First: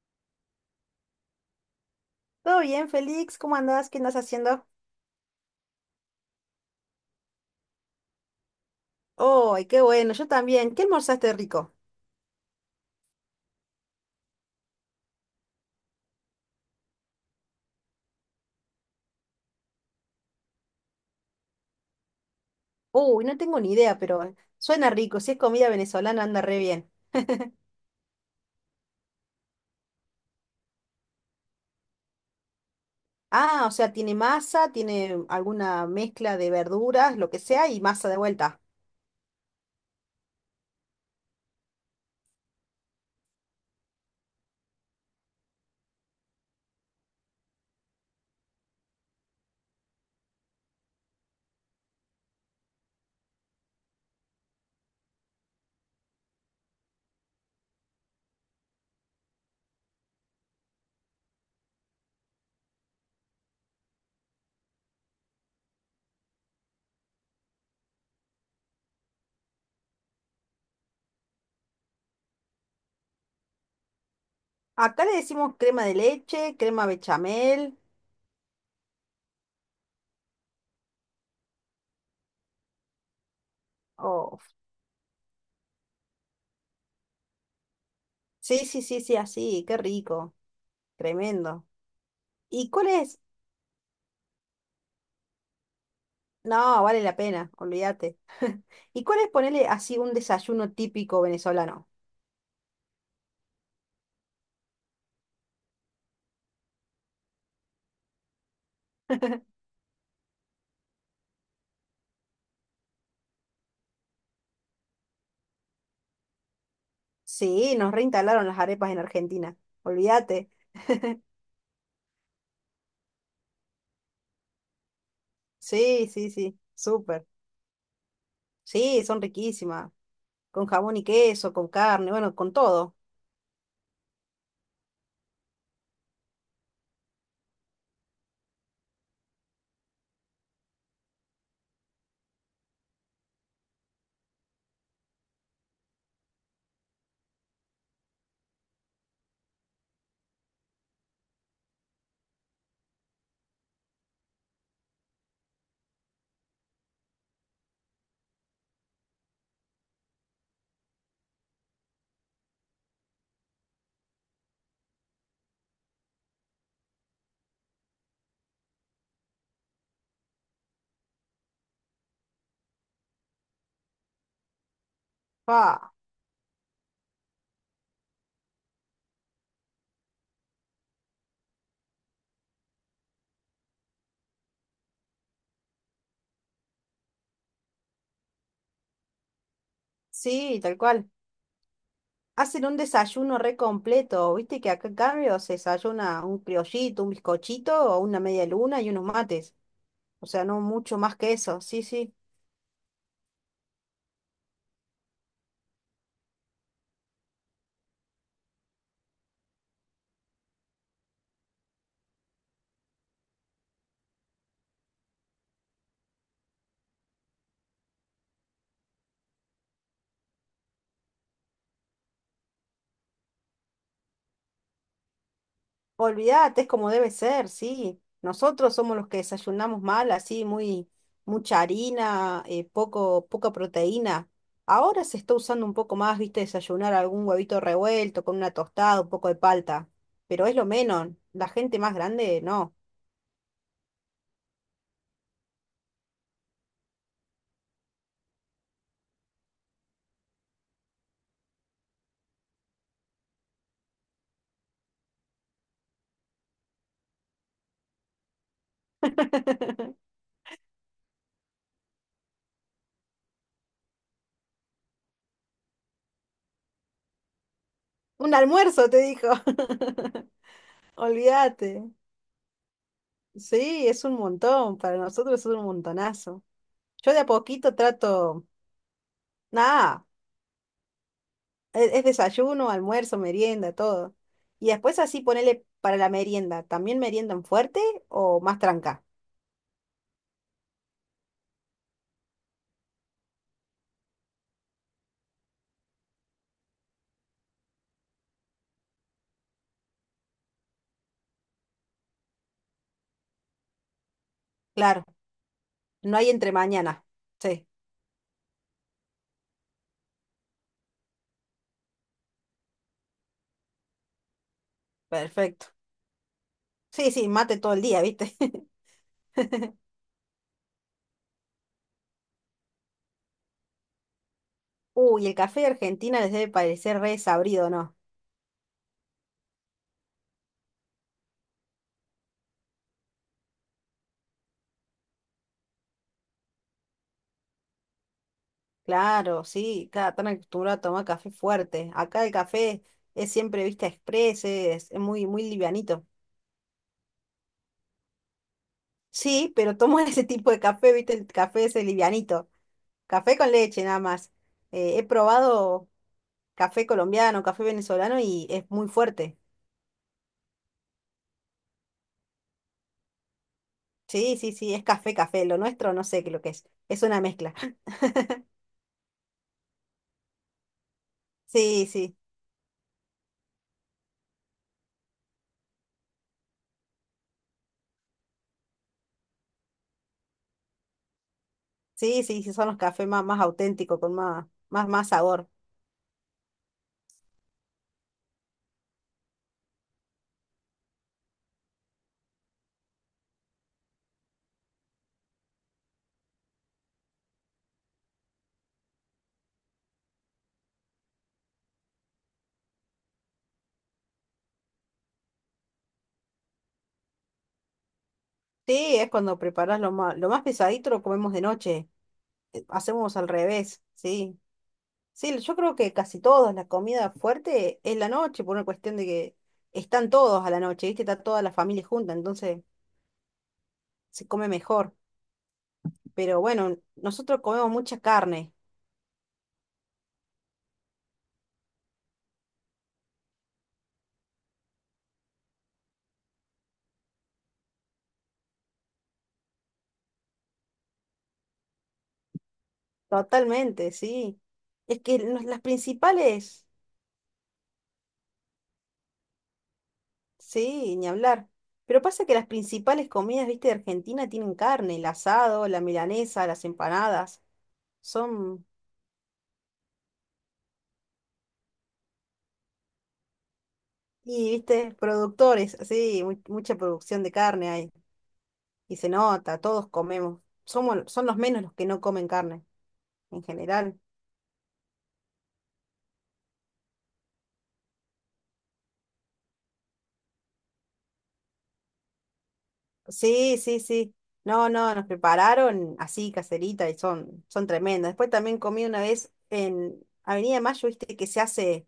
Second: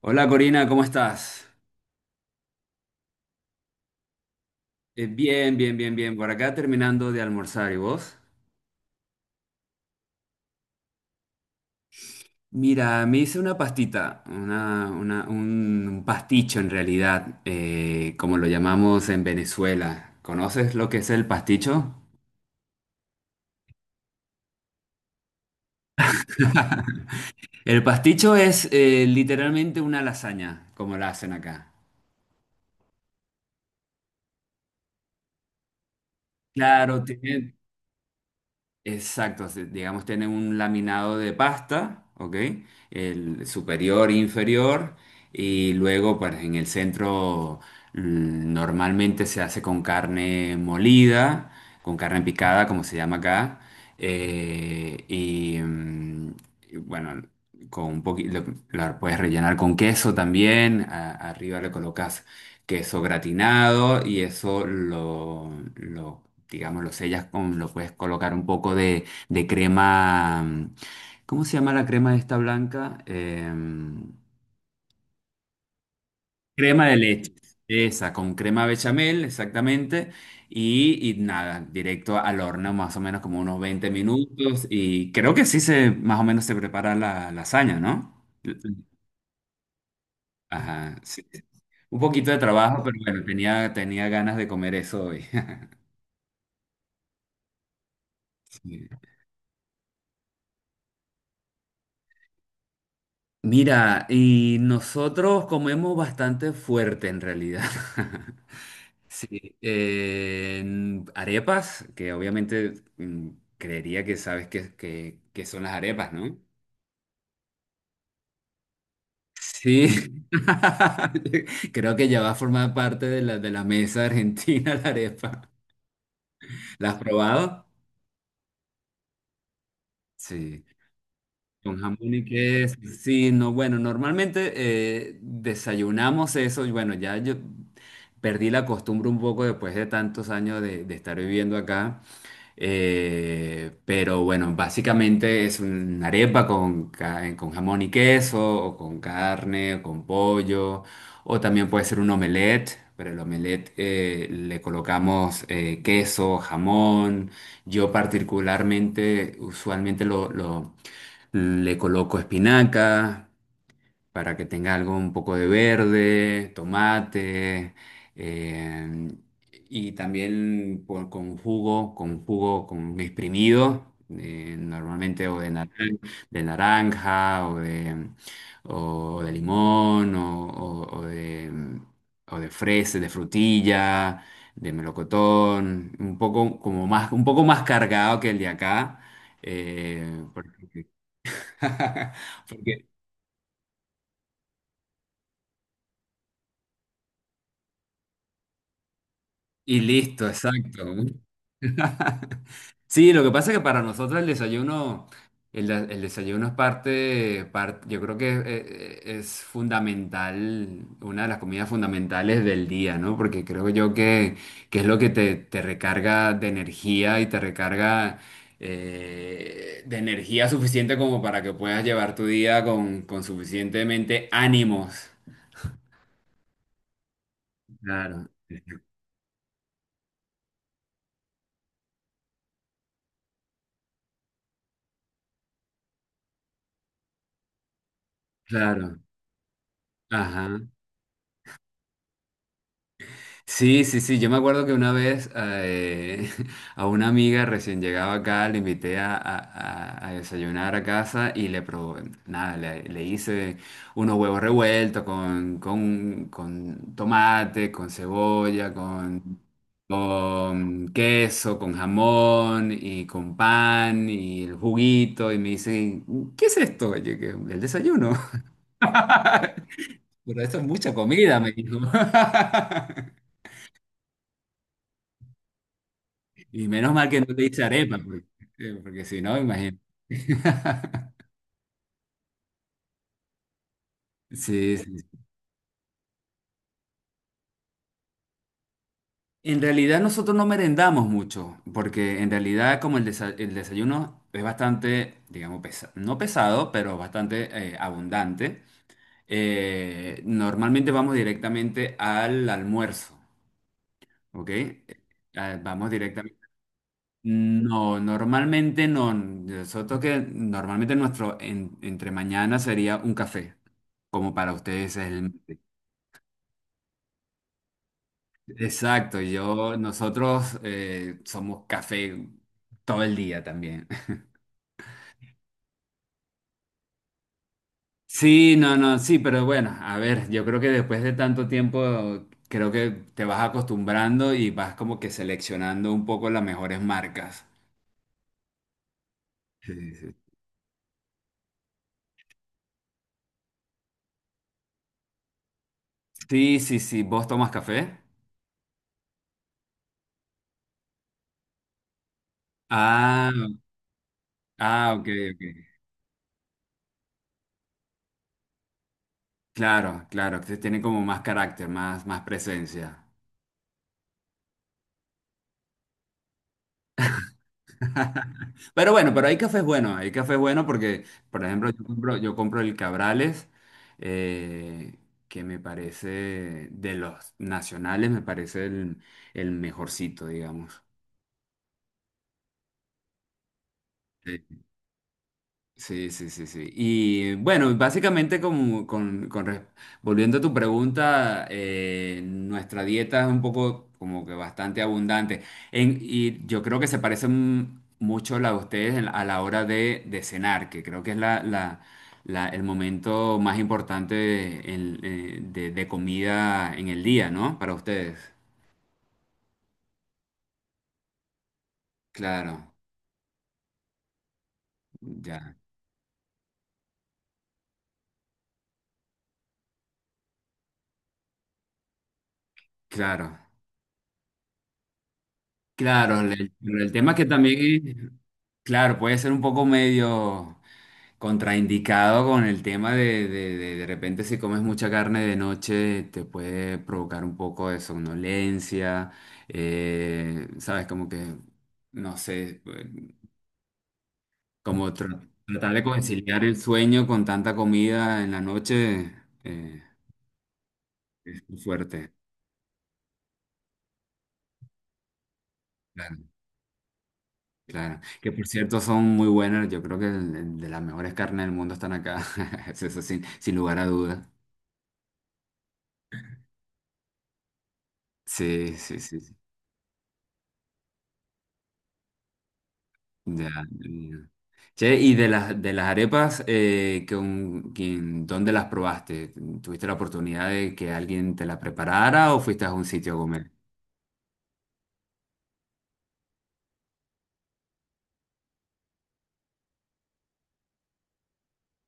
Hola Corina, ¿cómo estás? Todo bien, Félix, ¿cómo andás? ¿Qué andás haciendo? Bien. Por acá terminando de almorzar, ¿y vos? ¡Ay, qué bueno! Yo también. ¿Qué almorzaste rico? Mira, me hice una pastita, un pasticho en realidad, como lo llamamos en Venezuela. ¿Conoces lo que es el pasticho? Uy, no tengo ni idea, pero suena rico. Si es comida venezolana, anda re bien. El pasticho es literalmente una lasaña, como la hacen acá. Ah, o sea, tiene masa, tiene alguna mezcla de Claro, verduras, lo que tiene, sea, y masa de vuelta. exacto, digamos, tiene un laminado de pasta, ¿ok? El superior, inferior, y luego, pues en el centro normalmente se hace con carne molida, con carne picada, como se llama acá, eh, y, mm, bueno, con un poquito, la puedes rellenar con queso también, arriba le colocas queso gratinado y eso digamos, lo sellas con, lo puedes colocar un poco de crema, ¿cómo se llama la crema esta blanca? Acá le decimos crema de leche, crema Crema de leche, bechamel. esa, con crema bechamel, exactamente. Y nada, directo al horno, más o menos como unos veinte Oh, minutos. Y creo que sí se, más o menos se prepara la lasaña, ¿no? sí, sí, sí, sí, así, qué rico. Ajá, sí. Tremendo. Un poquito de ¿Y trabajo, cuál pero es? bueno, tenía ganas de comer eso hoy. No, vale la pena, olvídate. ¿Y cuál es ponerle así un desayuno típico venezolano? Mira, y nosotros comemos bastante fuerte en realidad. Sí, arepas, que obviamente creería que sabes que son las arepas, ¿no? Sí, nos reinstalaron las arepas en Argentina. Sí, Olvídate. creo que ya va a formar parte de de la mesa argentina la arepa. Sí, sí, sí. ¿La has Súper. probado? Sí, son riquísimas. Sí. Con jamón y queso, con Con carne, jamón y bueno, con queso, todo. sí, no, bueno, normalmente desayunamos eso y bueno, ya yo perdí la costumbre un poco después de tantos años de estar viviendo acá, pero bueno, básicamente es una arepa con, con jamón y queso, o con carne, o con pollo, o también puede ser un omelette, pero el omelette le colocamos queso, jamón, yo particularmente usualmente le coloco espinaca para que tenga algo un poco de verde, tomate, eh, y también con jugo, con exprimido, normalmente o de, Ah, de naranja o de limón o, o de fresa, de frutilla, de melocotón, un poco como más, un poco más cargado que el de acá. Sí, tal Porque cual. Hacen un Porque- desayuno re completo. Viste que acá en cambio se desayuna un criollito, un bizcochito o una media luna y unos mates. y O listo, sea, no exacto. mucho más que eso. Sí, sí. Sí, lo que pasa es que para nosotros el desayuno, el desayuno es parte, yo creo que es, fundamental, una de las comidas fundamentales del día, ¿no? Porque creo yo que es lo que te recarga de energía y te recarga de energía suficiente como para que puedas llevar tu día con suficientemente ánimos. Olvídate, es como debe ser, sí. Claro, Nosotros somos los que desayunamos mal, así, muy, mucha harina, poco, poca proteína. Ahora se está usando un poco más, viste, desayunar algún huevito revuelto con una claro. tostada, un poco de palta. Pero Ajá. es lo menos. La gente más grande, no. Sí, sí, sí. Yo me acuerdo que una vez a una amiga recién llegaba acá, le invité a desayunar a casa y le probé, nada, le hice unos huevos revueltos con tomate, con cebolla, con queso, con jamón y con pan y el juguito. Y me dice, ¿qué es esto? Y yo, que, el desayuno. Un almuerzo, te dijo. Pero esto es mucha comida, me dijo. Olvídate. Sí, es un montón. Para nosotros es un montonazo. Y menos mal Yo que de a no te hice poquito arepa, porque, trato. Porque si no, imagínate. Nada. Es desayuno, almuerzo, merienda, todo. Y Sí, después sí. así ponele para la merienda. ¿También meriendan fuerte o más tranca? En realidad nosotros no merendamos mucho, porque en realidad como el, el desayuno es bastante, digamos, no pesado, pero bastante abundante, normalmente vamos directamente al almuerzo, ¿ok? Claro, ah, vamos no hay directamente. entre mañana. Sí, No, normalmente no. Nosotros que normalmente nuestro entre mañana sería un café, como para ustedes es el perfecto. Sí, sí, mate todo el día, ¿viste? exacto, yo, nosotros somos café todo el día también. Uy, el café de Argentina les debe parecer re sabrido, ¿no? Sí, no, no, sí, pero bueno, a ver, yo creo que después de tanto tiempo, creo que te vas acostumbrando y vas como que seleccionando un poco las mejores marcas. Claro, sí, Sí, sí. cada tan acostumbrado a tomar café fuerte. Acá el café es siempre, viste, express, es muy, muy livianito. Sí, sí, sí, ¿vos tomas café? Sí, pero tomo ese tipo de café, viste, el café ese livianito. Ah, Café con leche, nada más. ah, He ok, ok. probado café colombiano, café venezolano y es muy fuerte. Claro, claro, que tiene como más carácter, más, más presencia. Sí, sí, sí, es café, café. Lo nuestro no sé qué lo que es. Es una mezcla. Pero bueno, pero hay cafés bueno porque, por ejemplo, Sí, sí, yo compro el Cabrales, eh, que me parece de los nacionales, me parece el mejorcito, digamos. sí, sí, sí, son los cafés más, más auténticos, con más, más, más sabor. Sí, sí, sí, sí. Y bueno, básicamente como, con, volviendo a tu pregunta, nuestra dieta es un poco como que bastante abundante. Y yo creo que se parece mucho la de ustedes a la hora de cenar, que creo que es el momento más importante de, de comida en el día, ¿no? Para ustedes. Sí, es cuando preparas lo más pesadito lo comemos de noche. Claro, Hacemos al revés, sí. Sí, ya, yo creo que casi todos, la comida fuerte es la noche, por una cuestión de que están todos a la noche, ¿viste? Está toda la familia junta, entonces claro. se come mejor. Claro, Pero bueno, el tema es que nosotros comemos mucha también, carne, claro, puede ser un poco medio... Contraindicado con el tema de repente si comes mucha carne de noche te puede provocar un poco de somnolencia, sabes, como que, no sé, totalmente, sí. como Es que las tratar de conciliar el principales, sueño con tanta comida en la noche eh, sí, ni es hablar. muy Pero fuerte. pasa que las principales comidas, viste, de Argentina tienen carne, el asado, la Claro, milanesa, las empanadas. claro. Que por Son, cierto son muy buenas, yo creo que de las mejores carnes del mundo están acá, eso sin, sin lugar a dudas. y viste, productores, sí, mucha producción de carne hay. Sí, Y sí, se sí. Sí. nota, todos comemos. Somos, son los menos los que no comen carne, en Ya, general. ya. Che, y de las arepas, ¿dónde las probaste? ¿Tuviste la oportunidad de que alguien te la preparara o fuiste a un sitio a comer? Sí, sí, sí. No, no, nos prepararon así, caserita, y son, son tremendas. Después también comí una vez en Avenida Mayo, viste que se hace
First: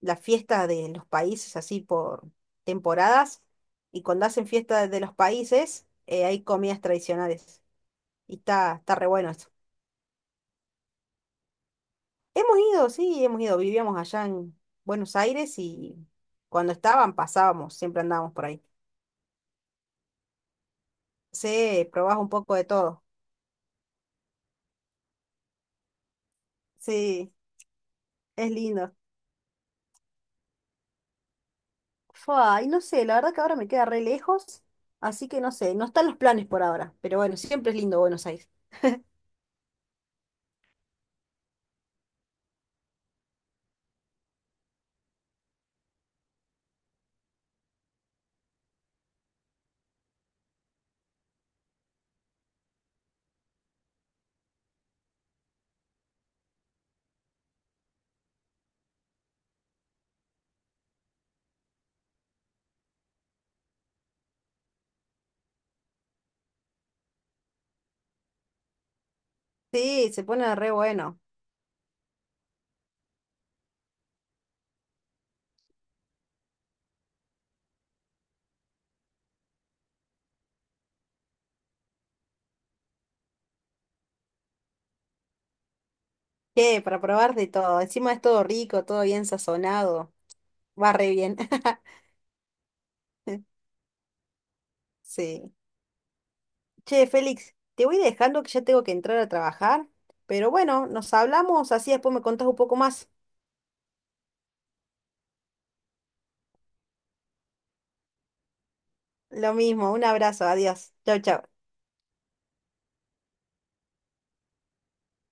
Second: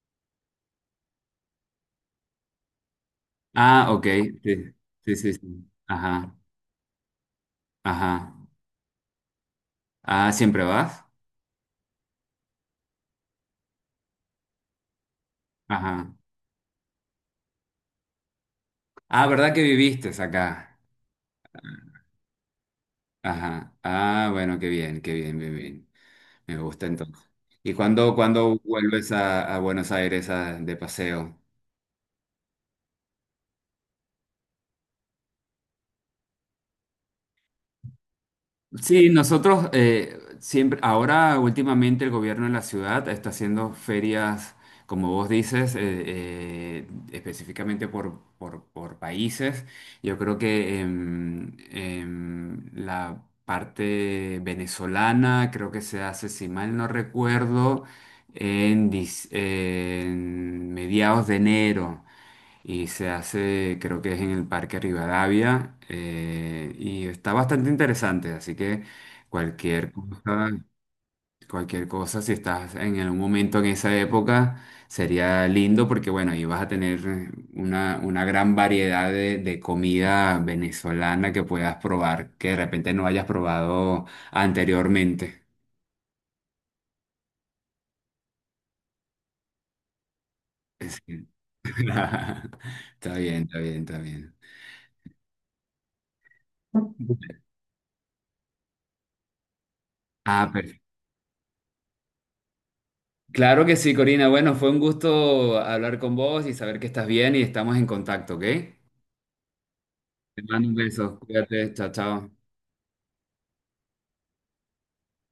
la fiesta de los países así por temporadas, Ah, y ok, cuando hacen sí, fiesta de los sí, sí, sí. países, Ajá, hay comidas tradicionales. ajá. Y está, está re bueno eso. Ah, ¿siempre vas? Hemos ido, sí, hemos ido. Vivíamos allá en Buenos Aires y Ajá. cuando estaban pasábamos, siempre andábamos por ahí. Ah, ¿verdad que viviste acá? Sí, probás un poco de todo. Ajá. Ah, bueno, qué bien, bien, bien. Me gusta entonces. Sí, ¿Y es cuándo lindo. vuelves a Buenos Aires de paseo? Fua, y no sé, la verdad que ahora me queda re lejos, así que no sé, no están los planes por ahora, pero bueno, siempre es lindo Buenos Aires. Sí, nosotros siempre, ahora últimamente el gobierno de la ciudad está haciendo ferias, como vos dices, eh, específicamente por, por países. Yo creo que la parte venezolana creo que se hace, si mal no recuerdo, en, en mediados de enero y se hace, creo que es en el Parque Rivadavia, y está bastante interesante, así que cualquier Sí, se cosa, pone re bueno. cualquier cosa, si estás en algún momento en esa época, sería lindo porque, bueno, ahí vas a tener una gran variedad de comida venezolana que puedas probar, que de repente no hayas probado anteriormente. ¿Qué? Para probar de todo. Encima es todo rico, todo bien sazonado. Va Es re bien. Está bien, está bien, está bien. Sí. Che, Félix, te voy dejando que ya tengo que entrar a trabajar, Ah, pero perfecto. bueno, nos hablamos, así después me contás un poco más. Claro que sí, Corina. Bueno, fue un gusto hablar con vos y saber que estás bien y estamos en contacto, ¿ok? Te Lo mismo, un abrazo, mando un adiós. beso. Chau, chau. Cuídate. Chao, chao.